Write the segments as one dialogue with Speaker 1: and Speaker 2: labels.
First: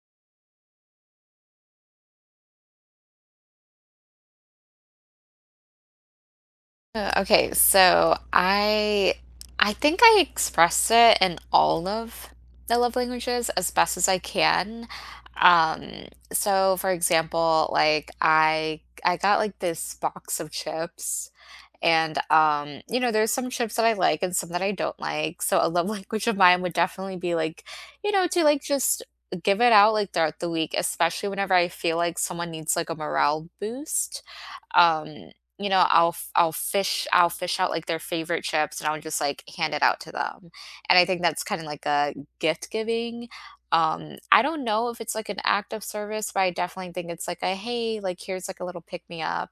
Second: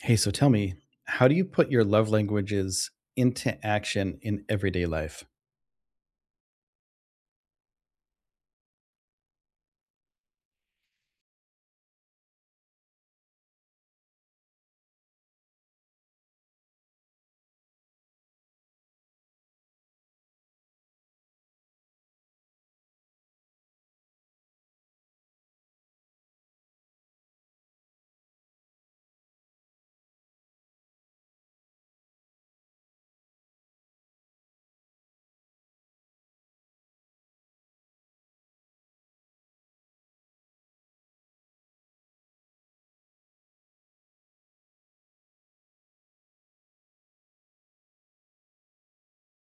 Speaker 1: Hey, so tell me, how do you put your love languages into action in everyday life?
Speaker 2: Okay, so I think I express it in all of the love languages as best as I can. Um, so for example, like I got like this box of chips and you know, there's some chips that I like and some that I don't like. So a love language of mine would definitely be like, you know, to like just give it out like throughout the week, especially whenever I feel like someone needs like a morale boost um, you know, I'll fish out, like, their favorite chips, and I'll just, like, hand it out to them, and I think that's kinda like a gift giving. I don't know if it's, like, an act of service, but I definitely think it's like a, "Hey, like, here's, like, a little pick me up,"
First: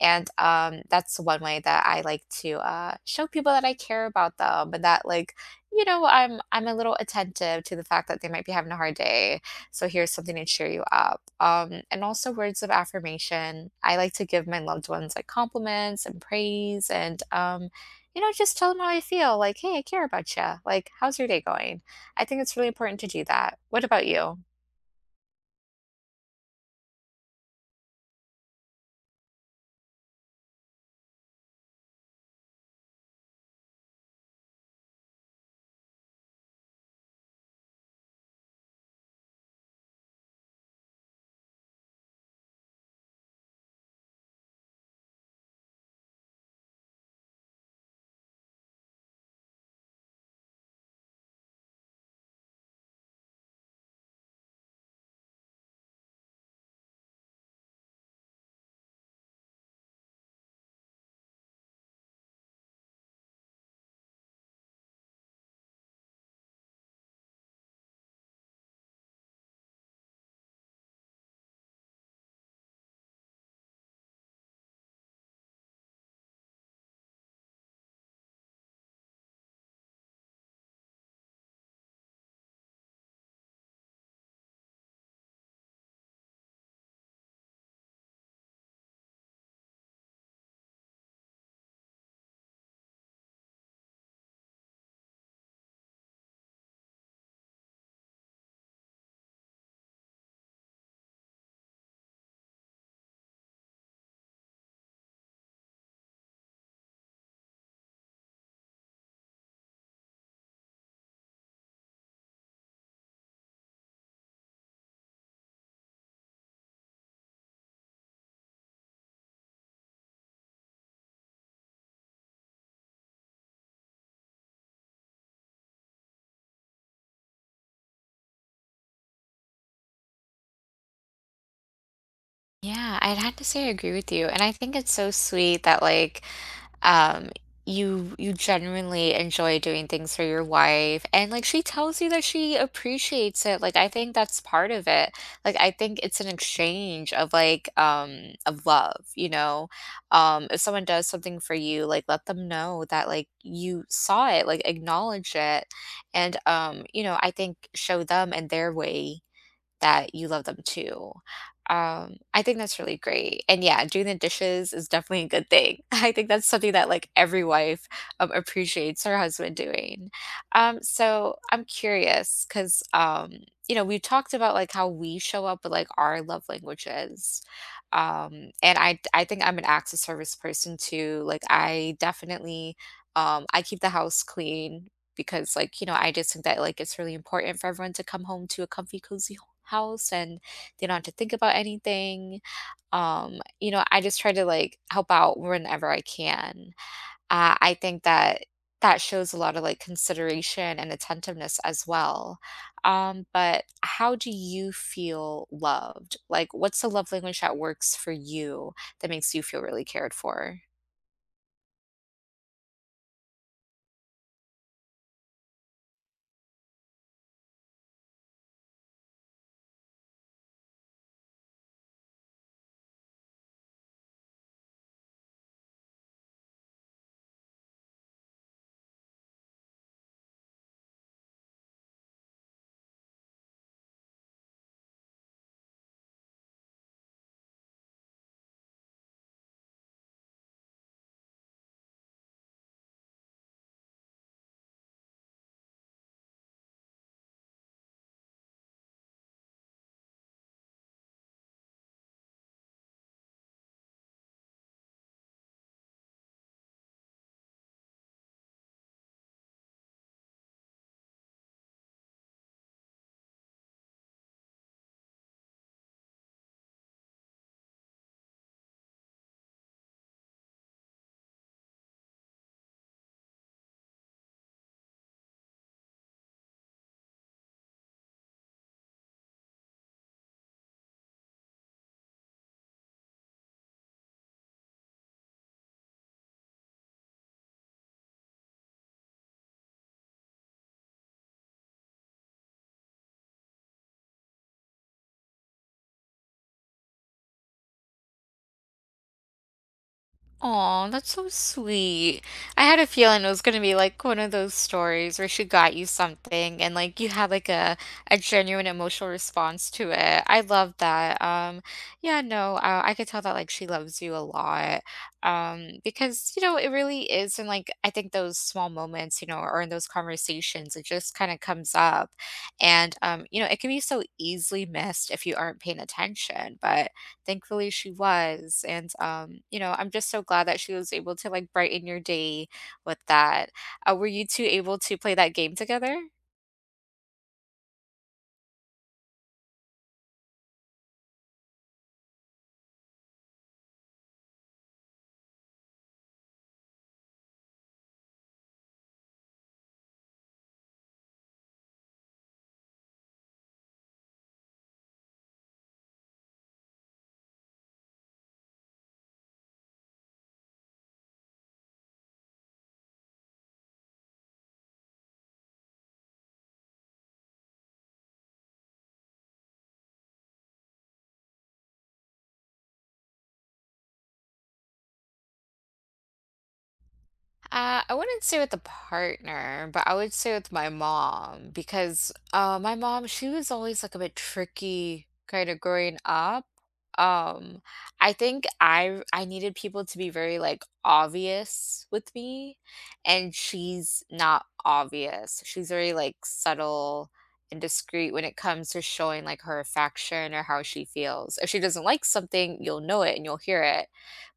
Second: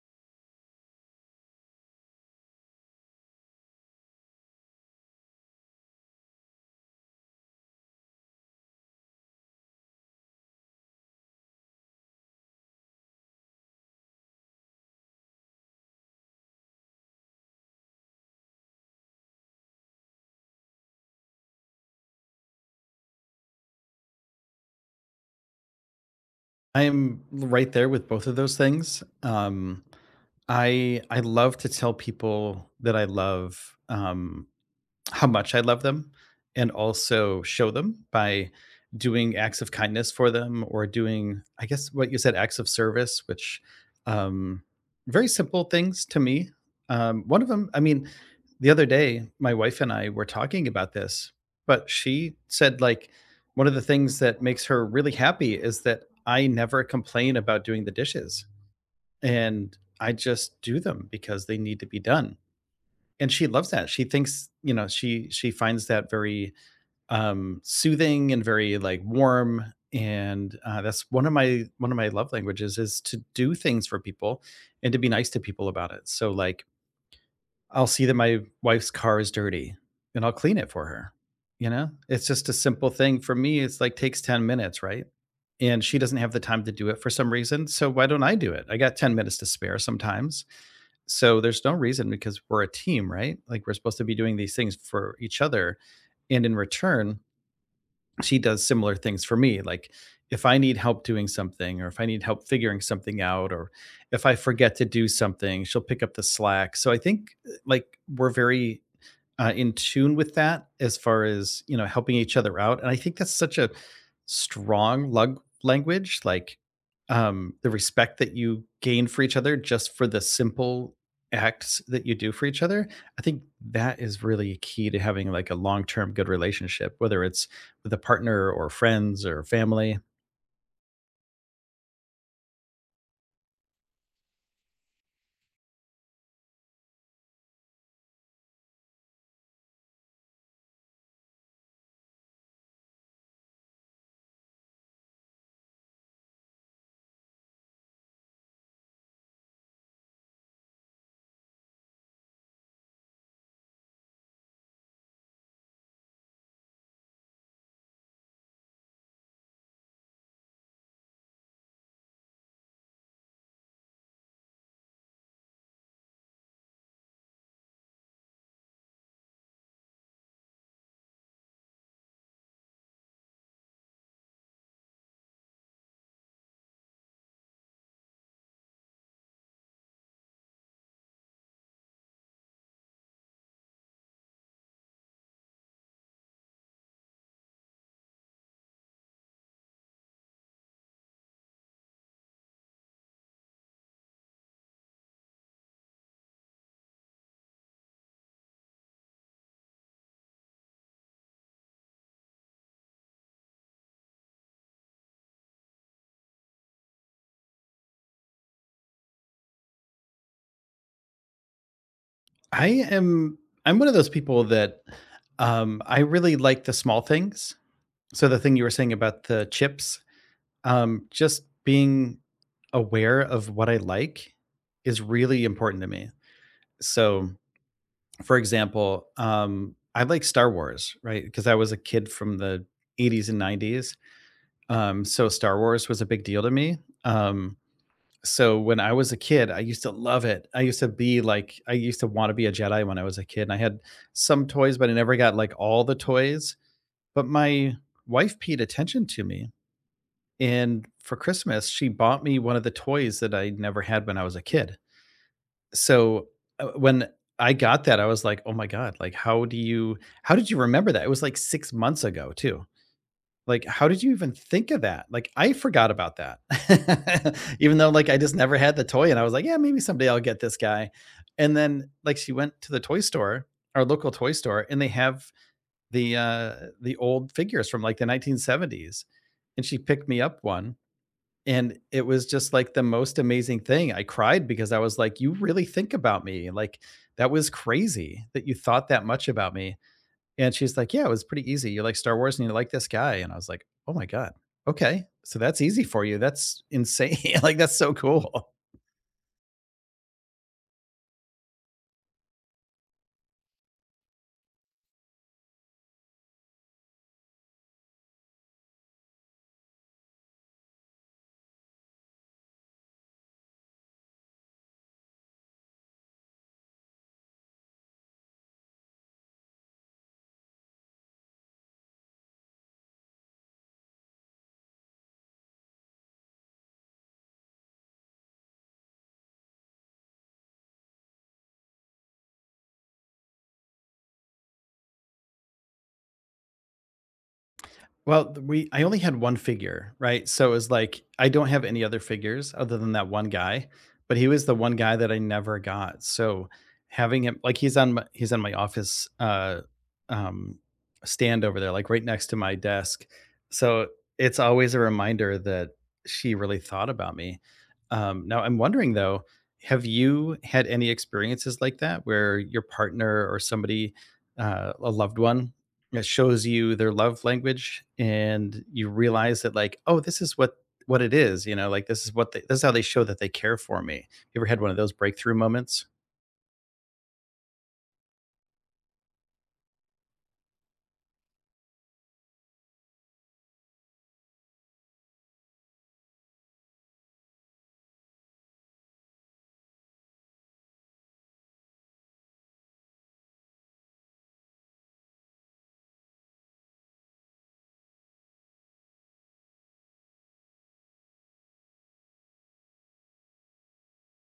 Speaker 2: and, that's one way that I like to, show people that I care about them and that, like, you know, I'm a little attentive to the fact that they might be having a hard day. So here's something to cheer you up. And also words of affirmation. I like to give my loved ones like compliments and praise and, you know, just tell them how I feel. Like, hey, I care about you. Like, how's your day going? I think it's really important to do that. What about you?
Speaker 1: I am right there with both of those things. I love to tell people that I love um, how much I love them and also show them by doing acts of kindness for them or doing, I guess, what you said, acts of service, which um, very simple things to me. One of them, the other day, my wife and I were talking about this, but she said, like, one of the things that makes her really happy is that I never complain about doing the dishes and I just do them because they need to be done and she loves that. She thinks, you know, she finds that very soothing and very like warm and that's one of my love languages is to do things for people and to be nice to people about it. So like I'll see that my wife's car is dirty and I'll clean it for her. You know? It's just a simple thing for me. It's like takes 10 minutes, right? And she doesn't have the time to do it for some reason. So why don't I do it? I got 10 minutes to spare sometimes, so there's no reason because we're a team, right? Like we're supposed to be doing these things for each other. And in return, she does similar things for me. Like if I need help doing something or if I need help figuring something out or if I forget to do something, she'll pick up the slack. So I think like we're very in tune with that as far as, you know, helping each other out, and I think that's such a strong language, like the respect that you gain for each other just for the simple acts that you do for each other. I think that is really key to having like a long-term good relationship, whether it's with a partner or friends or family.
Speaker 2: Yeah, I'd have to say I agree with you. And I think it's so sweet that, like, um you genuinely enjoy doing things for your wife, and like she tells you that she appreciates it. Like, I think that's part of it. Like, I think it's an exchange of like of love, you know. If someone does something for you, like let them know that like you saw it, like acknowledge it. And you know, I think show them in their way that you love them too. I think that's really great. And yeah, doing the dishes is definitely a good thing. I think that's something that like every wife appreciates her husband doing. So I'm curious, because you know, we talked about like how we show up with like our love languages, and I think I'm an acts of service person too. Like I definitely I keep the house clean because like you know I just think that like it's really important for everyone to come home to a comfy cozy house, and they don't have to think about anything. You know, I just try to like help out whenever I can. I think that shows a lot of like consideration and attentiveness as well. But how do you feel loved? Like, what's the love language that works for you that makes you feel really cared for?
Speaker 1: I am i'm one of those people that I really like the small things. So the thing you were saying about the chips, just being aware of what I like is really important to me. So, for example, I like Star Wars, right? Because I was a kid from the 80s and 90s. So Star Wars was a big deal to me. Um, so when I was a kid, I used to love it. I used to be like, I used to want to be a Jedi when I was a kid. And I had some toys, but I never got like all the toys. But my wife paid attention to me. And for Christmas, she bought me one of the toys that I never had when I was a kid. So, when I got that, I was like, "Oh my god, like, how did you remember that?" It was, like, 6 months ago too. Like, how did you even think of that? Like, I forgot about that. Even though, like, I just never had the toy and I was like, "Yeah, maybe someday I'll get this guy." And then, like, she went to the toy store, our local toy store, and they have the, uh, the old figures from, like, the 1970s, and she picked me up one and it was just like the most amazing thing. I cried because I was like, "You really think about me. Like, that was crazy that you thought that much about me." And she's like, "Yeah, it was pretty easy. You like Star Wars and you like this guy." And I was like, "Oh my God. Okay. So that's easy for you. That's insane. Like, that's so cool."
Speaker 2: Aw, that's so sweet. I had a feeling it was gonna be like one of those stories where she got you something and like you had like a genuine emotional response to it. I love that. Yeah, no, I could tell that like she loves you a lot. Because you know it really is, and like I think those small moments, you know, or in those conversations, it just kind of comes up, and you know, it can be so easily missed if you aren't paying attention. But thankfully, she was, and, you know, I'm just so glad that she was able to, like, brighten your day with that. Were you two able to play that game together?
Speaker 1: Well, th we I only had 1 figure, right? So, it was like, I don't have any other figures other than that 1 guy, but he was the 1 guy that I never got. So, having him like, he's on my office, um, stand over there, like, right next to my desk. So, it's always a reminder that she really thought about me. Now I'm wondering though, have you had any experiences like that where your partner or somebody, a loved one it shows you their love language, and you realize that, like, oh, this is what it is. You know, like this is how they show that they care for me. You ever had one of those breakthrough moments?
Speaker 2: I wouldn't say with a partner, but I would say with my mom, because my mom, she was always like a bit tricky kind of growing up. Um, I think I needed people to be very like obvious with me, and she's not obvious. She's very like subtle and discreet when it comes to showing like her affection or how she feels. If she doesn't like something, you'll know it and you'll hear it,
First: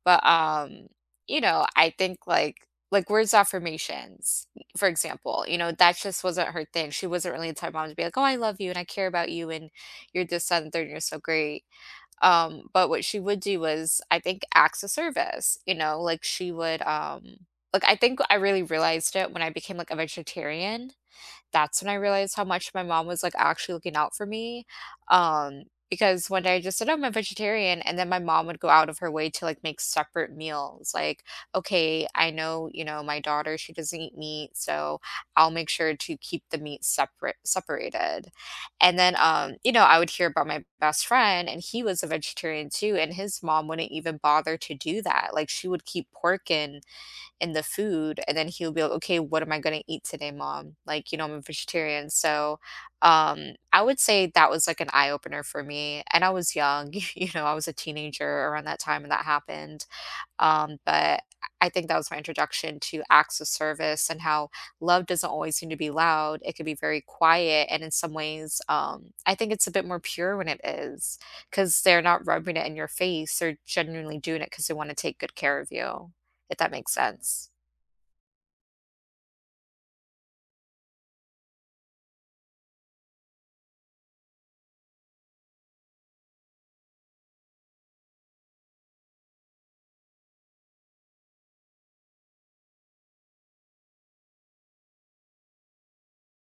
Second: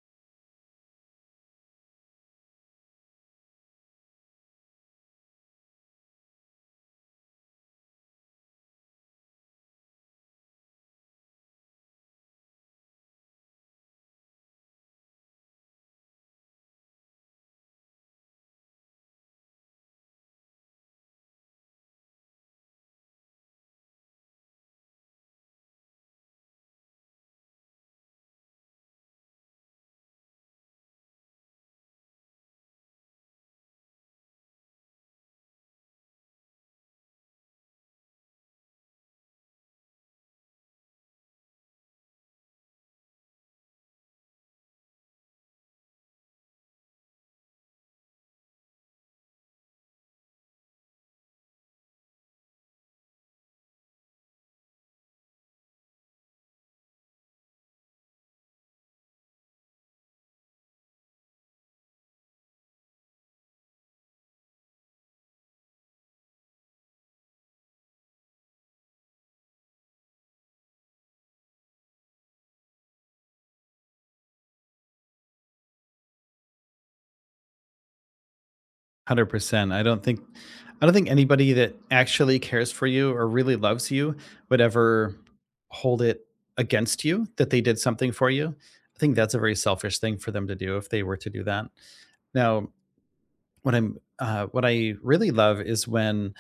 Speaker 2: but, you know, I think, like, words affirmations, for example, you know, that just wasn't her thing. She wasn't really the type of mom to be like, "Oh, I love you, and I care about you, and you're this, that, and third, and you're so great." But what she would do was, I think, acts of service, you know? Like, she would, like, I think I really realized it when I became, like, a vegetarian. That's when I realized how much my mom was, like, actually looking out for me, um, because one day I just said, "Oh, I'm a vegetarian," and then my mom would go out of her way to, like, make separate meals, like, "Okay, I know, you know, my daughter, she doesn't eat meat, so I'll make sure to keep the meat separated." And then, you know, I would hear about my best friend, and he was a vegetarian too, and his mom wouldn't even bother to do that, like, she would keep pork in the food, and then he'll be like, okay, what am I going to eat today, mom? Like, you know, I'm a vegetarian. So, I would say that was like an eye opener for me, and I was young. You know, I was a teenager around that time when that happened. But I think that was my introduction to acts of service, and how love doesn't always seem to be loud. It can be very quiet, and in some ways, I think it's a bit more pure when it is, because they're not rubbing it in your face. They're genuinely doing it because they want to take good care of you, if that makes sense.
Speaker 1: 100%. I don't think anybody that actually cares for you or really loves you would ever hold it against you that they did something for you. I think that's a very selfish thing for them to do if they were to do that. Now, what I really love is when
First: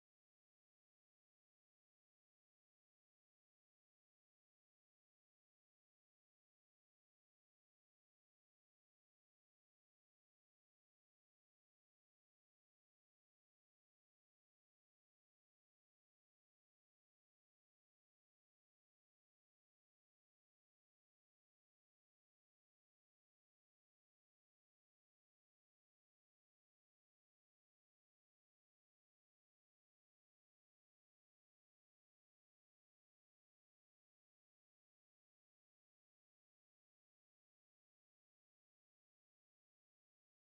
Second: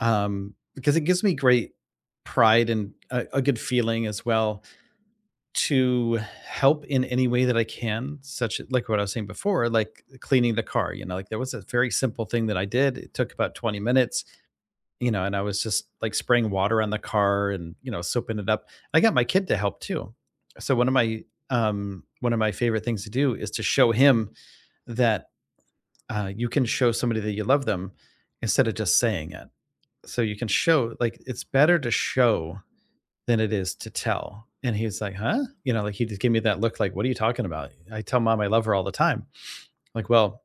Speaker 1: because it gives me great pride and a good feeling as well to help in any way that I can, such as- like what I was saying before, like cleaning the car. You know, like there was a very simple thing that I did. It took about 20 minutes, you know, and I was just like spraying water on the car and you know soaping it up. I got my kid to help too. So one of my favorite things to do is to show him that you can show somebody that you love them instead of just saying it. So you can show, like, it's better to show than it is to tell. And he's like, huh? You know, like he just gave me that look, like, what are you talking about? I tell mom I love her all the time. Like, well,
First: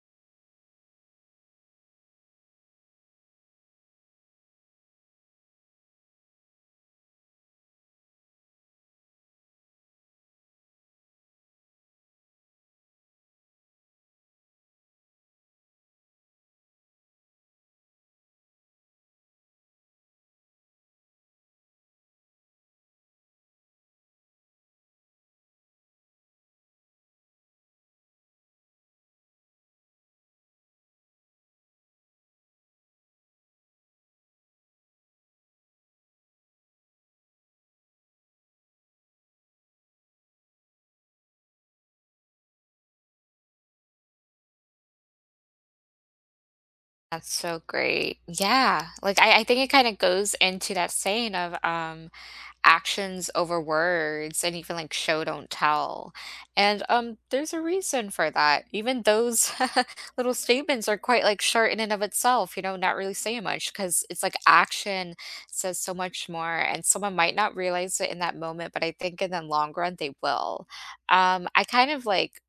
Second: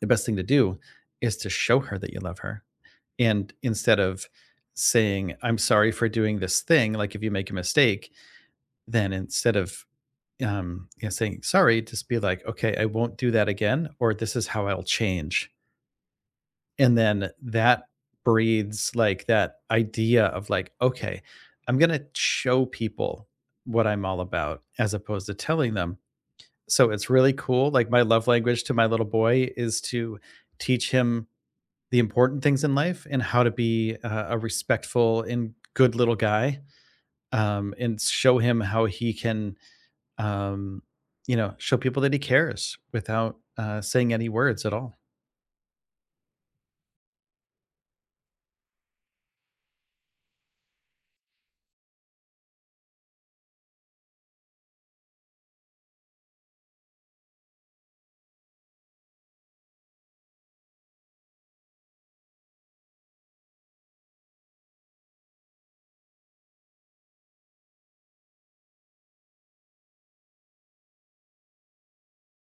Speaker 1: the best thing to do is to show her that you love her. And instead of saying, I'm sorry for doing this thing, like if you make a mistake, then instead of you know, saying sorry, just be like, okay, I won't do that again, or this is how I'll change, and then that breeds like that idea of like, okay, I'm going to show people what I'm all about as opposed to telling them. So it's really cool. Like my love language to my little boy is to teach him the important things in life and how to be a respectful and good little guy, and show him how he can um, you know, show people that he cares without saying any words at all.
Speaker 2: That's so great. Yeah. Like I think it kind of goes into that saying of actions over words, and even like show don't tell. And there's a reason for that. Even those little statements are quite like short in and of itself, you know, not really saying much, because it's like action says so much more, and someone might not realize it in that moment, but I think in the long run they will. Um I kind of like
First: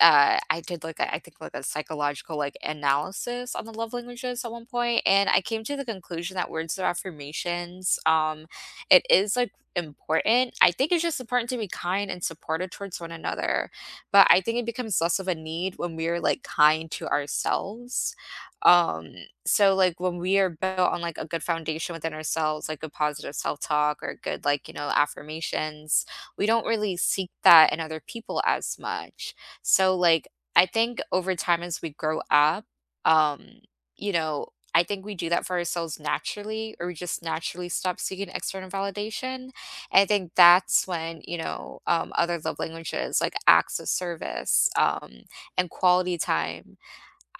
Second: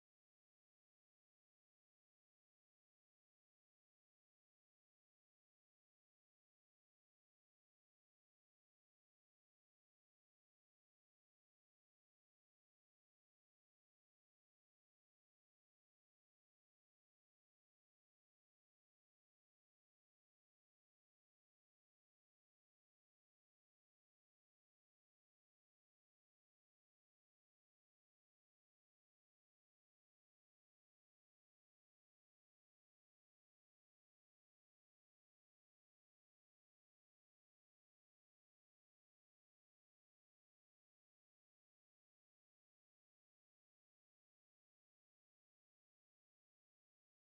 Speaker 2: I did like a, I think like a psychological like analysis on the love languages at one point, and I came to the conclusion that words of affirmations, it is like important. I think it's just important to be kind and supportive towards one another, but I think it becomes less of a need when we are like kind to ourselves. Um, so like when we are built on like a good foundation within ourselves, like a positive self talk or good like you know affirmations, we don't really seek that in other people as much. So, like, I think over time as we grow up, um, you know, I think we do that for ourselves naturally, or we just naturally stop seeking external validation. And I think that's when, you know, other love languages like acts of service and quality time,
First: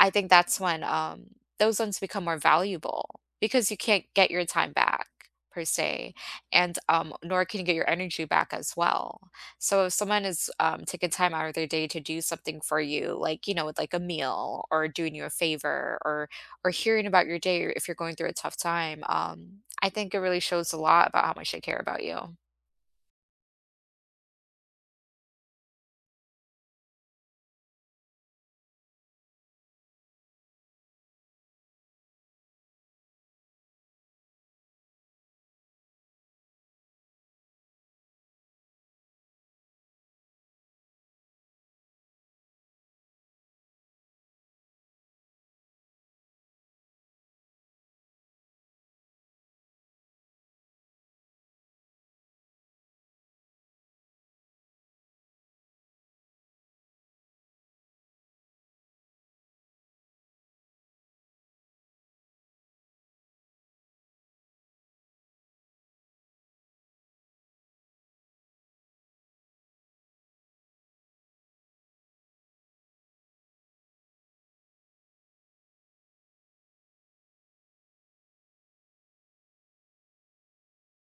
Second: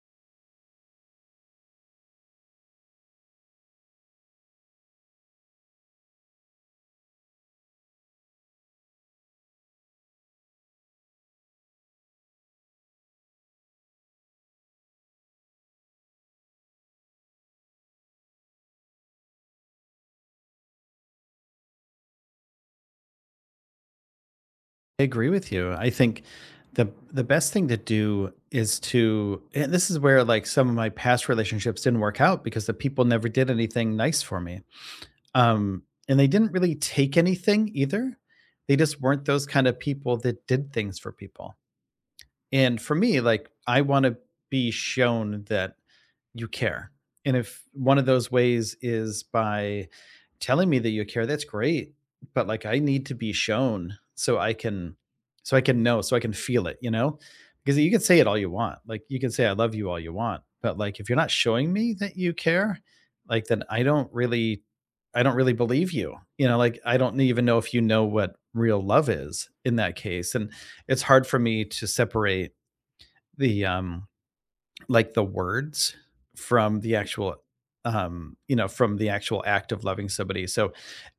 Speaker 2: I think that's when, those ones become more valuable, because you can't get your time back per se, and, nor can you get your energy back as well. So if someone is, taking time out of their day to do something for you, like, you know, with like a meal or doing you a favor or hearing about your day, or if you're going through a tough time, I think it really shows a lot about how much they care about you.
Speaker 1: I agree with you. I think the best thing to do is to, and this is where like some of my past relationships didn't work out because the people never did anything nice for me. Um and they didn't really take anything either. They just weren't those kind of people that did things for people. And for me, like I want to be shown that you care. And if one of those ways is by telling me that you care, that's great. But like I need to be shown, so I can, know, so I can feel it, you know? Because you can say it all you want. Like you can say I love you all you want, but like if you're not showing me that you care, like then I don't really believe you. You know, like I don't even know if you know what real love is in that case. And it's hard for me to separate the like the words from the actual you know, from the actual act of loving somebody. so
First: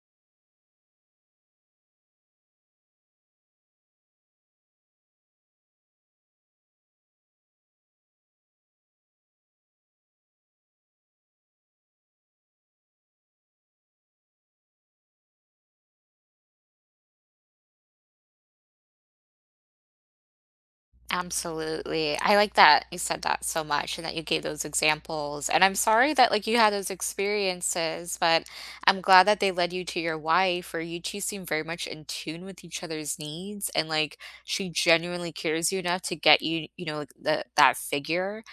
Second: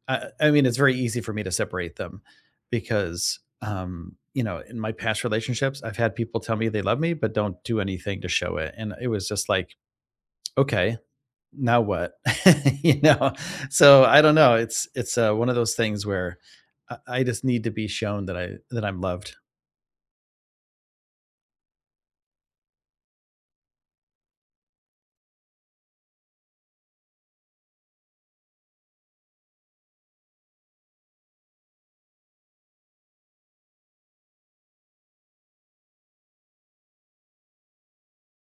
Speaker 1: i, I mean it's very easy for me to separate them because you know, in my past relationships I've had people tell me they love me but don't do anything to show it and it was just like, okay, now what? You know, so I don't know, it's one of those things where I just need to be shown that I'm loved.
Speaker 2: Absolutely. I like that you said that so much, and that you gave those examples. And I'm sorry that like you had those experiences, but I'm glad that they led you to your wife, where you two seem very much in tune with each other's needs, and like she genuinely cares you enough to get you, you know, like the, that figure.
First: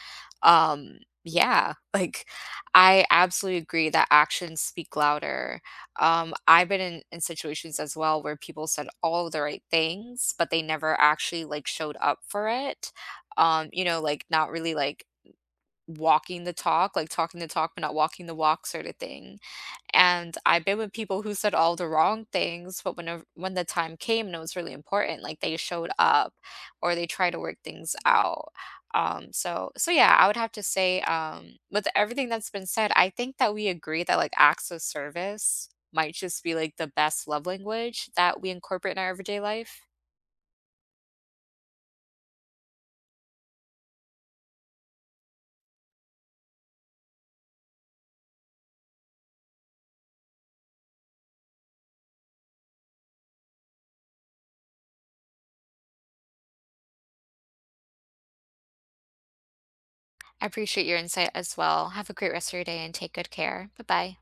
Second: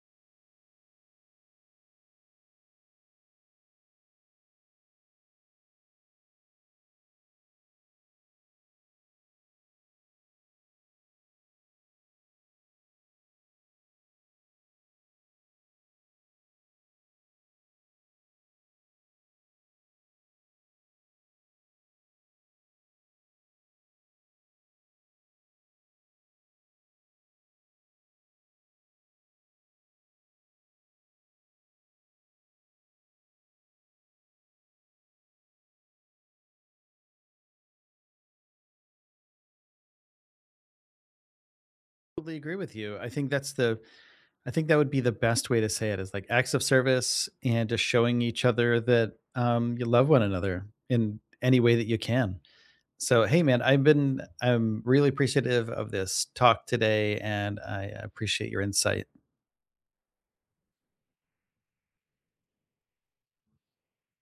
Speaker 2: um, yeah, like, I absolutely agree that actions speak louder. I've been in situations as well where people said all the right things, but they never actually, like, showed up for it. You know, like, not really, like, walking the talk, like, talking the talk, but not walking the walk sorta thing. And I've been with people who said all the wrong things, but when the time came and it was really important, like, they showed up, or they tried to work things out. So yeah, I would have to say, with everything that's been said, I think that we agree that, like, acts of service might just be, like, the best love language that we incorporate in our everyday life.
Speaker 1: Totally agree with you. I think that would be the best way to say it is like acts of service and just showing each other that, you love one another in any way that you can. So, hey, man, I'm really appreciative of this talk today and I appreciate your insight.
Speaker 2: I appreciate your insight as well. Have a great rest of your day and take good care. Bye-bye.